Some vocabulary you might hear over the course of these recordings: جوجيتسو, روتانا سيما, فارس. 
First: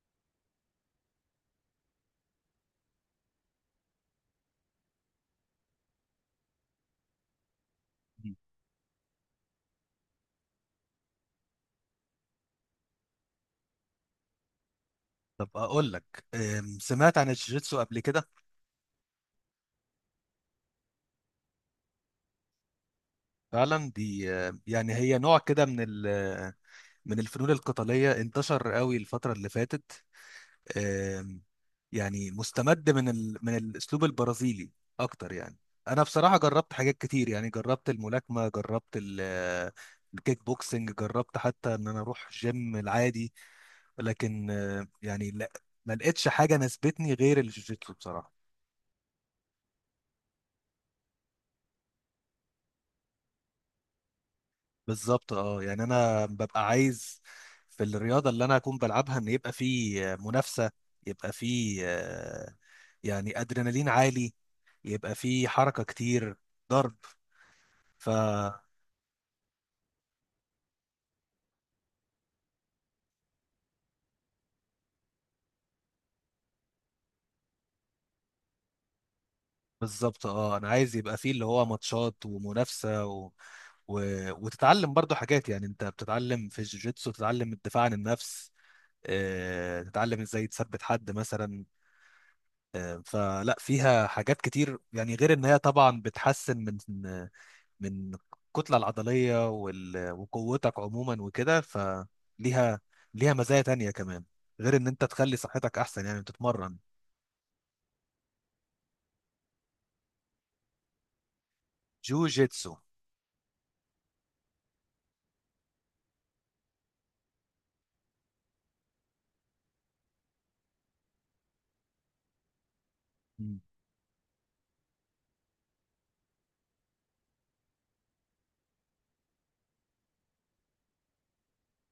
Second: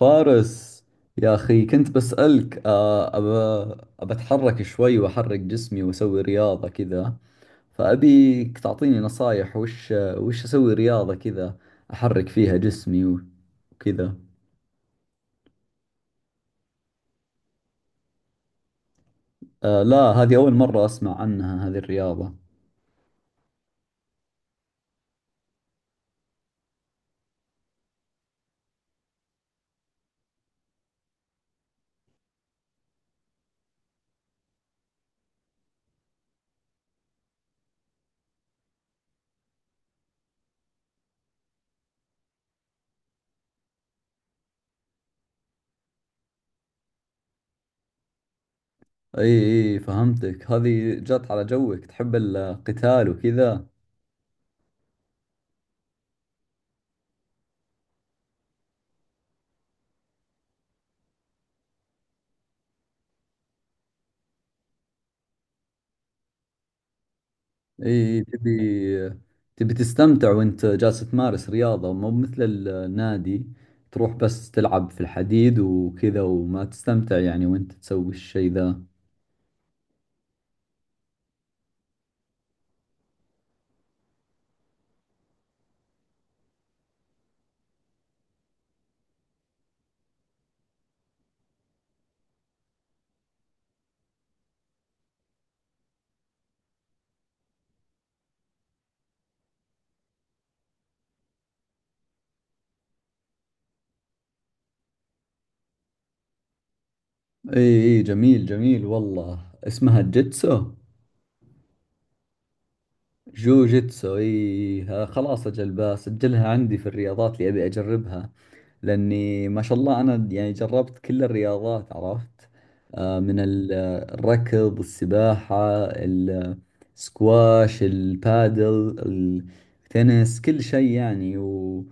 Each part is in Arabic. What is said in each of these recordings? فارس، يا أخي كنت بسألك أبى أتحرك شوي وأحرك جسمي وأسوي رياضة كذا. فأبيك تعطيني نصايح وش أسوي رياضة كذا، أحرك فيها جسمي وكذا. طب اقول لك سمعت عن الجيجيتسو قبل كده. آه، لا، هذه أول مرة أسمع عنها هذه الرياضة. فعلا دي يعني هي نوع كده من الفنون القتاليه انتشر قوي الفتره اللي فاتت. أم، يعني مستمد من الاسلوب البرازيلي اكتر يعني. انا بصراحه جربت حاجات كتير، يعني جربت الملاكمه، جربت الكيك بوكسنج، جربت حتى ان انا اروح جيم العادي، لكن يعني لا، ما لقيتش حاجه ناسبتني غير الجيجيتسو بصراحه. إي، إي فهمتك، هذه جات على جوك، تحب القتال وكذا. بالظبط اه، يعني انا ببقى عايز في الرياضه اللي انا اكون بلعبها ان يبقى في منافسه، يبقى في يعني ادرينالين عالي، يبقى في حركه كتير، ضرب. ف اي، تبي، تبي تستمتع وانت جالس تمارس رياضة، مو مثل النادي تروح بس تلعب في الحديد وكذا وما تستمتع يعني وانت تسوي الشيء ذا. بالظبط اه، انا عايز يبقى فيه اللي هو ماتشات ومنافسه و... وتتعلم برضو حاجات. يعني انت بتتعلم في الجوجيتسو، تتعلم الدفاع عن النفس، تتعلم ازاي تثبت حد مثلا. فلا، فيها حاجات كتير يعني، غير ان هي طبعا بتحسن من من الكتلة العضلية وقوتك عموما وكده. ليها مزايا تانية كمان غير ان انت تخلي صحتك احسن يعني تتمرن. اي اي، جميل جميل والله. اسمها الجيتسو؟ جوجيتسو. جوجيتسو، اي. خلاص، اجل بسجلها عندي في الرياضات اللي ابي اجربها، لاني ما شاء الله انا يعني جربت كل الرياضات، عرفت آه، من مم. ال- الركض، السباحة، السكواش، البادل، التنس، كل شيء يعني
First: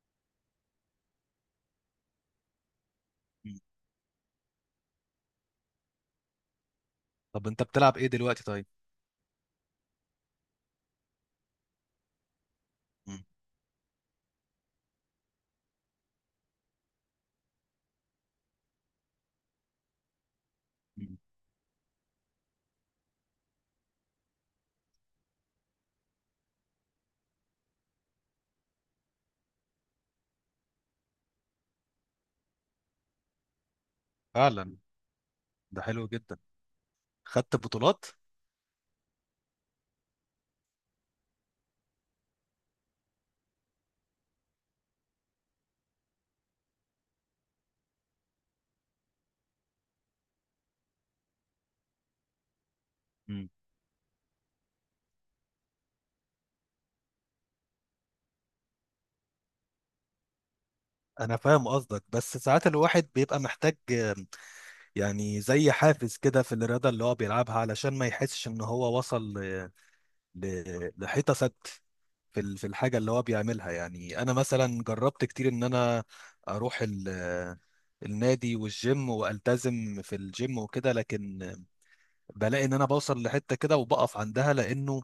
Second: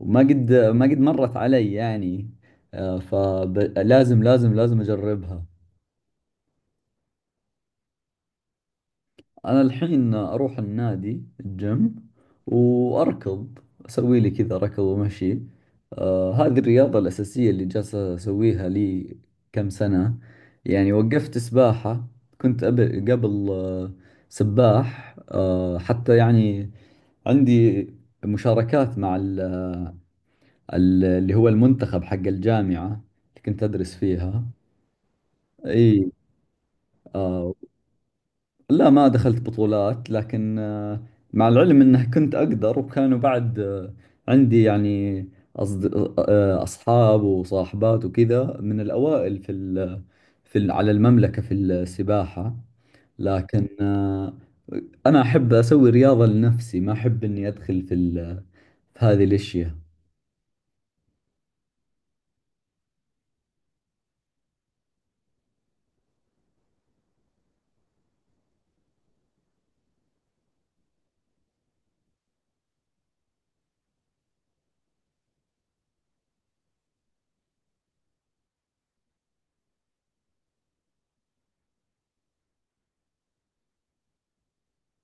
وما قد ما قد مرت علي يعني. مم. فلازم لازم لازم اجربها. طب انت بتلعب ايه دلوقتي طيب؟ أنا الحين أروح النادي، الجيم، مم. وأركض، أسوي لي كذا ركض ومشي. آه، هذه الرياضة الأساسية اللي جالسة أسويها لي كم سنة. يعني مم. وقفت سباحة، قبل سباح آه، حتى يعني عندي مشاركات مع اللي هو المنتخب حق الجامعة اللي كنت أدرس فيها. فعلا. ده حلو إي. جدا. آه، خدت بطولات؟ لا ما دخلت بطولات، لكن مع العلم انه كنت اقدر، وكانوا بعد عندي يعني أصد... آه، اصحاب وصاحبات وكذا من الاوائل على المملكة في السباحة. مم. لكن انا احب اسوي رياضة لنفسي، ما احب اني ادخل في هذه الاشياء. انا فاهم قصدك، بس ساعات الواحد بيبقى محتاج يعني زي حافز كده في الرياضة اللي هو بيلعبها، علشان ما يحسش ان هو وصل لحيطة سد في في الحاجه اللي هو بيعملها. يعني انا مثلا جربت كتير ان انا اروح النادي والجيم والتزم في الجيم وكده، لكن بلاقي ان انا بوصل لحته كده وبقف عندها، لانه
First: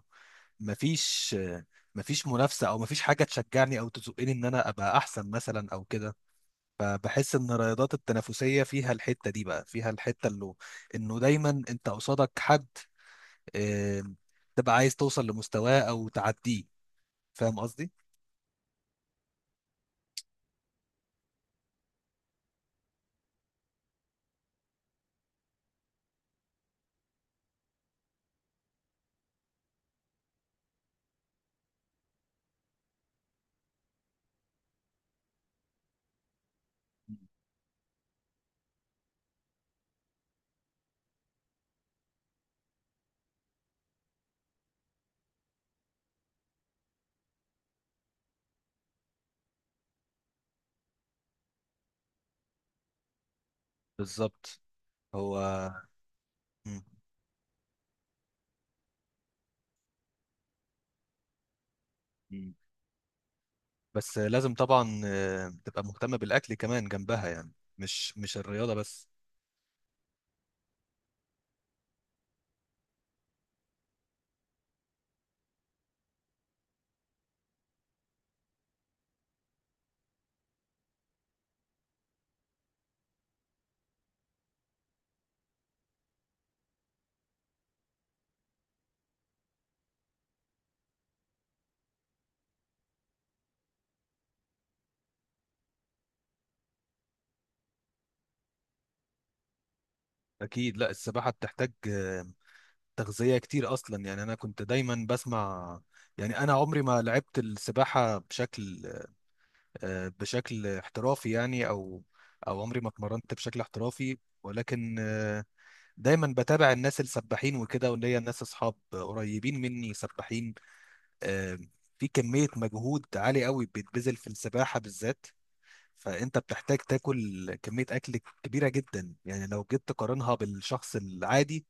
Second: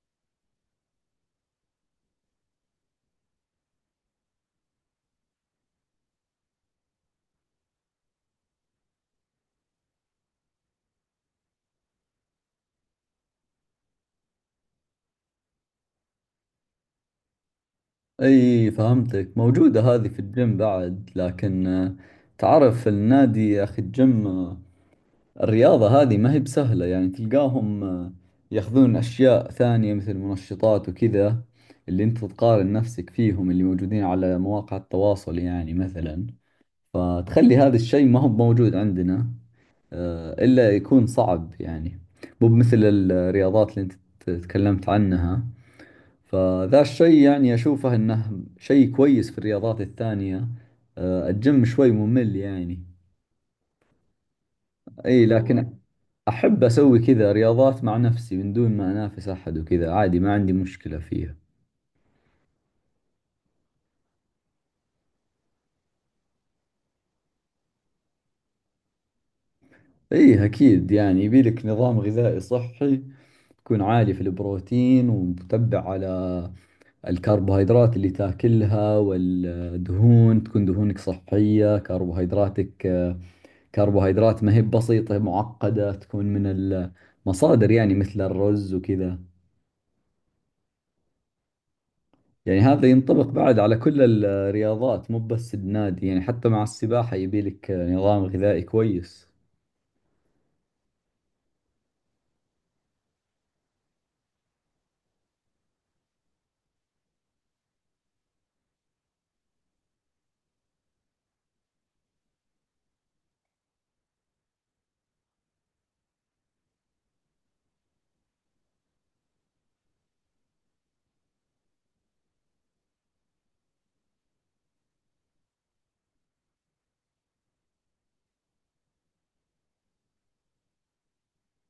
مفيش مفيش منافسه او مفيش حاجه تشجعني او تزقني ان انا ابقى احسن مثلا او كده. فبحس ان الرياضات التنافسيه فيها الحته دي، بقى فيها الحته اللي انه دايما انت قصادك حد، آه، تبقى عايز توصل لمستواه او تعديه. فاهم قصدي؟ اي فهمتك، موجودة هذه في الجيم بعد، لكن تعرف النادي يا اخي، الجيم الرياضة هذه ما هي بسهلة، يعني تلقاهم ياخذون أشياء ثانية مثل منشطات وكذا، اللي أنت تقارن نفسك فيهم، اللي موجودين على مواقع التواصل يعني مثلا، فتخلي هذا الشيء ما هو موجود عندنا إلا يكون صعب يعني، مو مثل الرياضات اللي أنت تكلمت عنها. فذا الشيء يعني أشوفه أنه شيء كويس في الرياضات الثانية. الجيم شوي ممل يعني. بالظبط. أي، هو لكن أحب مم. أسوي كذا رياضات مع نفسي من دون ما أنافس أحد وكذا، عادي، ما عندي مشكلة فيها. مم. بس لازم طبعا تبقى مهتمة بالأكل كمان جنبها، يعني مش الرياضة بس. إيه أكيد، يعني يبيلك نظام غذائي صحي، تكون عالي في البروتين، ومتبع على الكربوهيدرات اللي تاكلها، والدهون تكون دهونك صحية، كربوهيدراتك، كربوهيدرات ما هي بسيطة، معقدة، تكون من المصادر يعني مثل الرز وكذا. يعني هذا ينطبق بعد على كل الرياضات، مو بس النادي، يعني حتى مع السباحة يبي لك نظام غذائي كويس. أكيد، لا السباحة بتحتاج تغذية كتير أصلا. يعني أنا كنت دايما بسمع، يعني أنا عمري ما لعبت السباحة بشكل بشكل احترافي يعني، أو عمري ما اتمرنت بشكل احترافي، ولكن دايما بتابع الناس السباحين وكده، وليا ناس أصحاب قريبين مني سباحين. آه، في كمية مجهود عالي قوي بيتبذل في السباحة بالذات، فانت بتحتاج تاكل كميه اكل كبيره جدا. يعني لو جيت تقارنها بالشخص العادي،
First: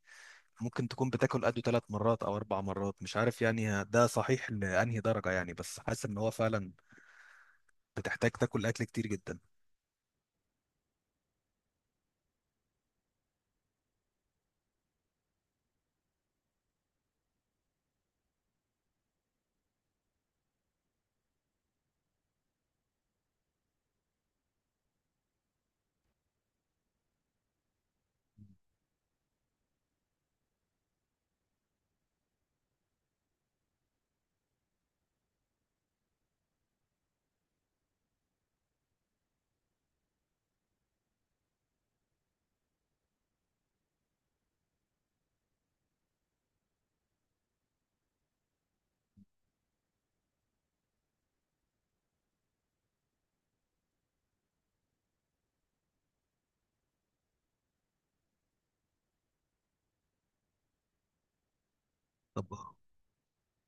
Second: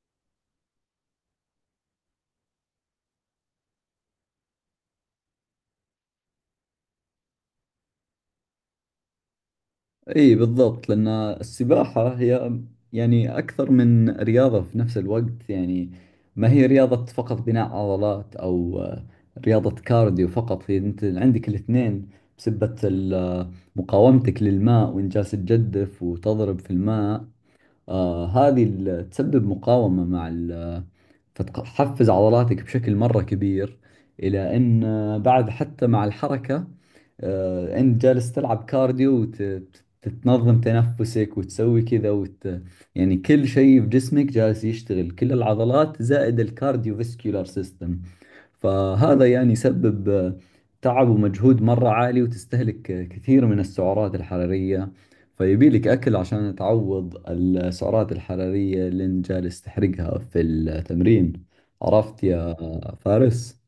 ممكن تكون بتاكل قده ثلاث مرات او اربع مرات، مش عارف يعني ده صحيح لانهي درجه، يعني بس حاسس ان هو فعلا بتحتاج تاكل اكل كتير جدا. اي بالضبط، لأن السباحة هي يعني أكثر من رياضة في نفس الوقت يعني، ما هي رياضة فقط بناء عضلات، أو رياضة كارديو فقط، هي أنت عندك الاثنين، بسبة مقاومتك للماء، وإن جالس تجدف وتضرب في الماء. آه، تسبب مقاومة، مع فتحفز عضلاتك بشكل مرة كبير، إلى أن بعد حتى مع الحركة أنت جالس تلعب كارديو، وتتنظم تنفسك وتسوي كذا يعني كل شيء في جسمك جالس يشتغل، كل العضلات زائد الكارديو فيسكولار سيستم. فهذا يعني يسبب تعب ومجهود مرة عالي، وتستهلك كثير من السعرات الحرارية، فيبي لك أكل عشان تعوض السعرات الحرارية اللي انت جالس تحرقها في التمرين. عرفت طب يا فارس؟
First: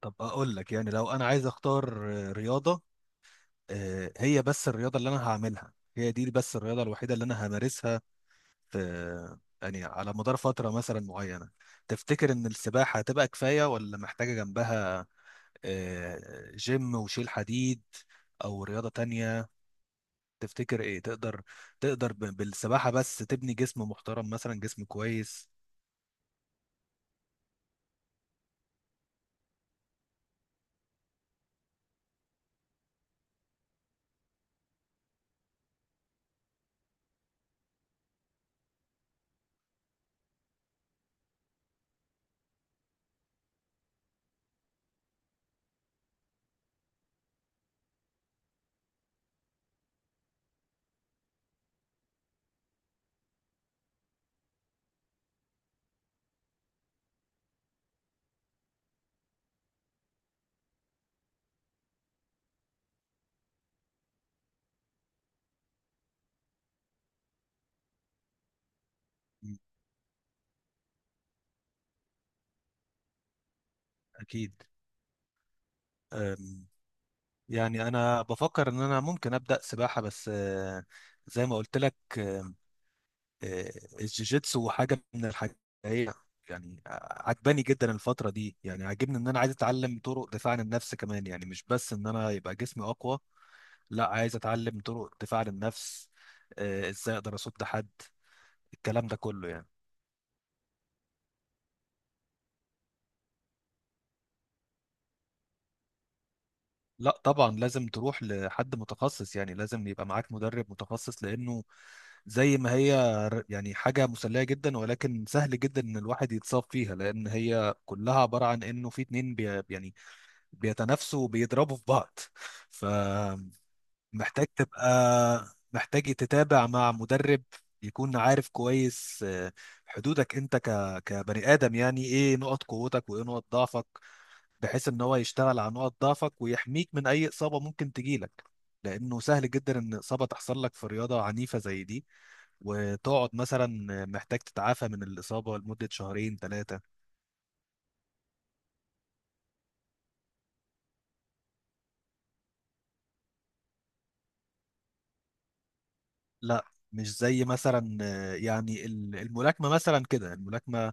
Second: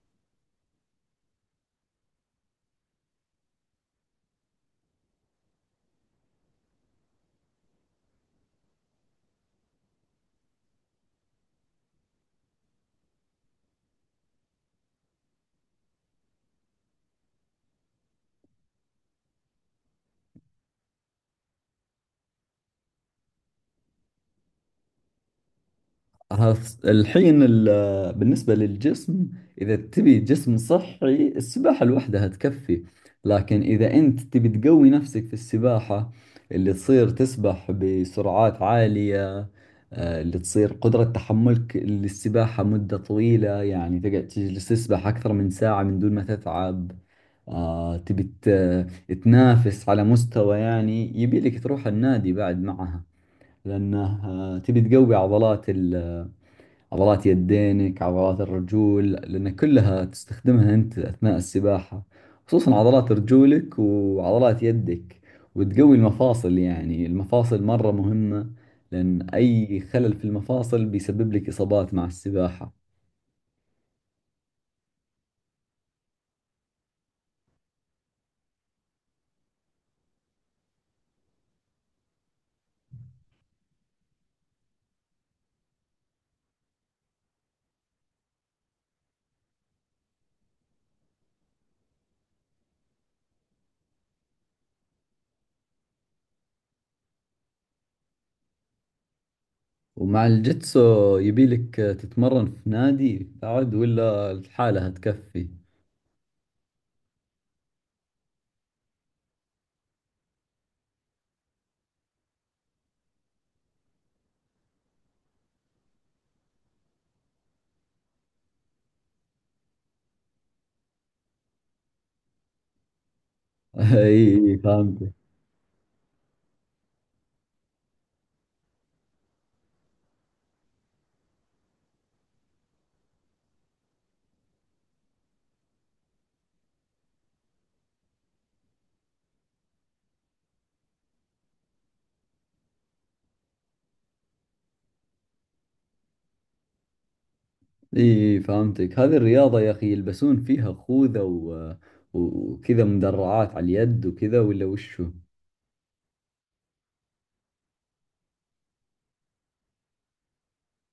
طب اقول لك، يعني لو انا عايز اختار رياضه، هي بس الرياضه اللي انا هعملها، هي دي بس الرياضه الوحيده اللي انا همارسها في، يعني على مدار فتره مثلا معينه، تفتكر ان السباحه هتبقى كفايه ولا محتاجه جنبها جيم وشيل حديد او رياضة تانية؟ تفتكر ايه؟ تقدر بالسباحة بس تبني جسم محترم، مثلا جسم كويس؟ الحين بالنسبة للجسم، إذا تبي جسم صحي السباحة لوحدها تكفي. لكن إذا أنت تبي تقوي نفسك في السباحة، اللي تصير تسبح بسرعات عالية، اللي تصير قدرة تحملك للسباحة مدة طويلة، يعني تجلس تسبح أكثر من ساعة من دون ما تتعب، تبي تنافس على مستوى، يعني يبي لك تروح النادي بعد معها، لأنه تبي تقوي عضلات، عضلات يدينك، عضلات الرجول، لأن كلها تستخدمها أنت أثناء السباحة، خصوصا عضلات رجولك وعضلات يدك، وتقوي المفاصل، يعني المفاصل مرة مهمة، لأن م، أي خلل في المفاصل بيسبب لك إصابات مع السباحة. اكيد. أم، يعني انا بفكر ان انا ممكن ابدا سباحة، بس زي ما قلت لك، آه، الجيجيتسو حاجة من الحاجات، هي يعني عجباني جدا الفترة دي. يعني عاجبني ان انا عايز اتعلم طرق دفاع عن النفس كمان، يعني مش بس ان انا يبقى جسمي اقوى، لا، عايز اتعلم طرق دفاع عن النفس، ازاي اقدر اصد حد، الكلام ده كله يعني. ومع الجيتسو يبيلك تتمرن في نادي بعد، ولا الحالة هتكفي؟ لا طبعا، لازم تروح لحد متخصص، يعني لازم يبقى معاك مدرب متخصص، لانه زي ما هي يعني حاجة مسلية جدا، ولكن سهل جدا ان الواحد يتصاب فيها، لان هي كلها عبارة عن انه في اتنين بي يعني بيتنافسوا وبيضربوا في بعض ف محتاج أي تبقى فهمت. محتاج تتابع مع مدرب يكون عارف كويس حدودك انت كبني ادم. يعني ايه نقط قوتك وايه نقط ضعفك، بحيث ان هو يشتغل على نقط ضعفك ويحميك من اي اصابه ممكن تجيلك، لانه سهل جدا ان اصابه تحصل لك في رياضه عنيفه زي دي، وتقعد مثلا محتاج تتعافى من الاصابه لمده شهرين ثلاثه. اي فهمتك، هذه الرياضة يا اخي يلبسون فيها خوذة وكذا مدرعات على اليد وكذا، ولا وشو؟ لا، مش زي مثلا يعني الملاكمه مثلا كده، الملاكمه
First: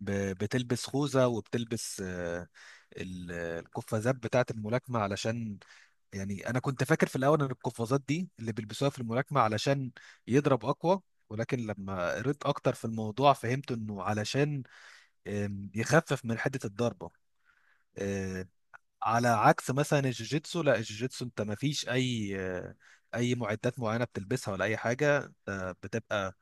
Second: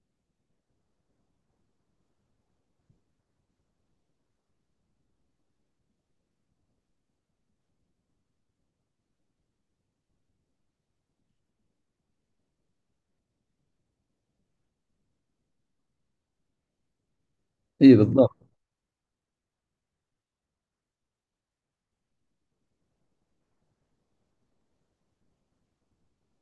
بتلبس خوذة وبتلبس القفازات بتاعة الملاكمة علشان، يعني أنا كنت فاكر في الأول إن القفازات دي اللي بيلبسوها في الملاكمة علشان يضرب أقوى، ولكن لما قريت أكتر في الموضوع فهمت إنه علشان يخفف من حدة الضربة. اي بالضبط. آه، على عكس مثلا الجوجيتسو، لا الجوجيتسو أنت مفيش أي أي معدات معينة بتلبسها ولا أي حاجة، بتبقى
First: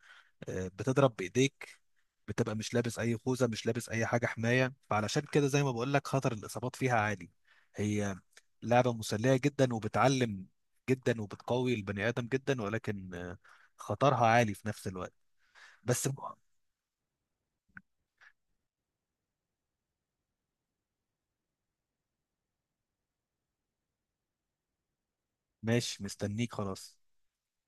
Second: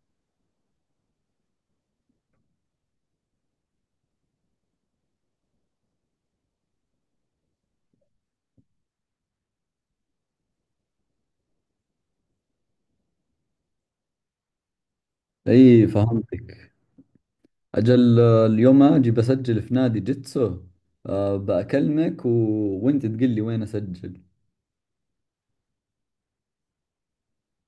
بتضرب بإيديك، بتبقى مش لابس اي خوذه مش لابس اي حاجه حمايه، فعلشان كده زي ما بقول لك خطر الاصابات فيها عالي. هي لعبه مسليه جدا وبتعلم جدا وبتقوي البني ادم جدا، ولكن خطرها عالي في نفس الوقت. اي بس، فهمتك. اجل اليوم اجي بسجل في نادي جيتسو، بأكلمك وانت تقول لي وين اسجل. ماشي مستنيك خلاص.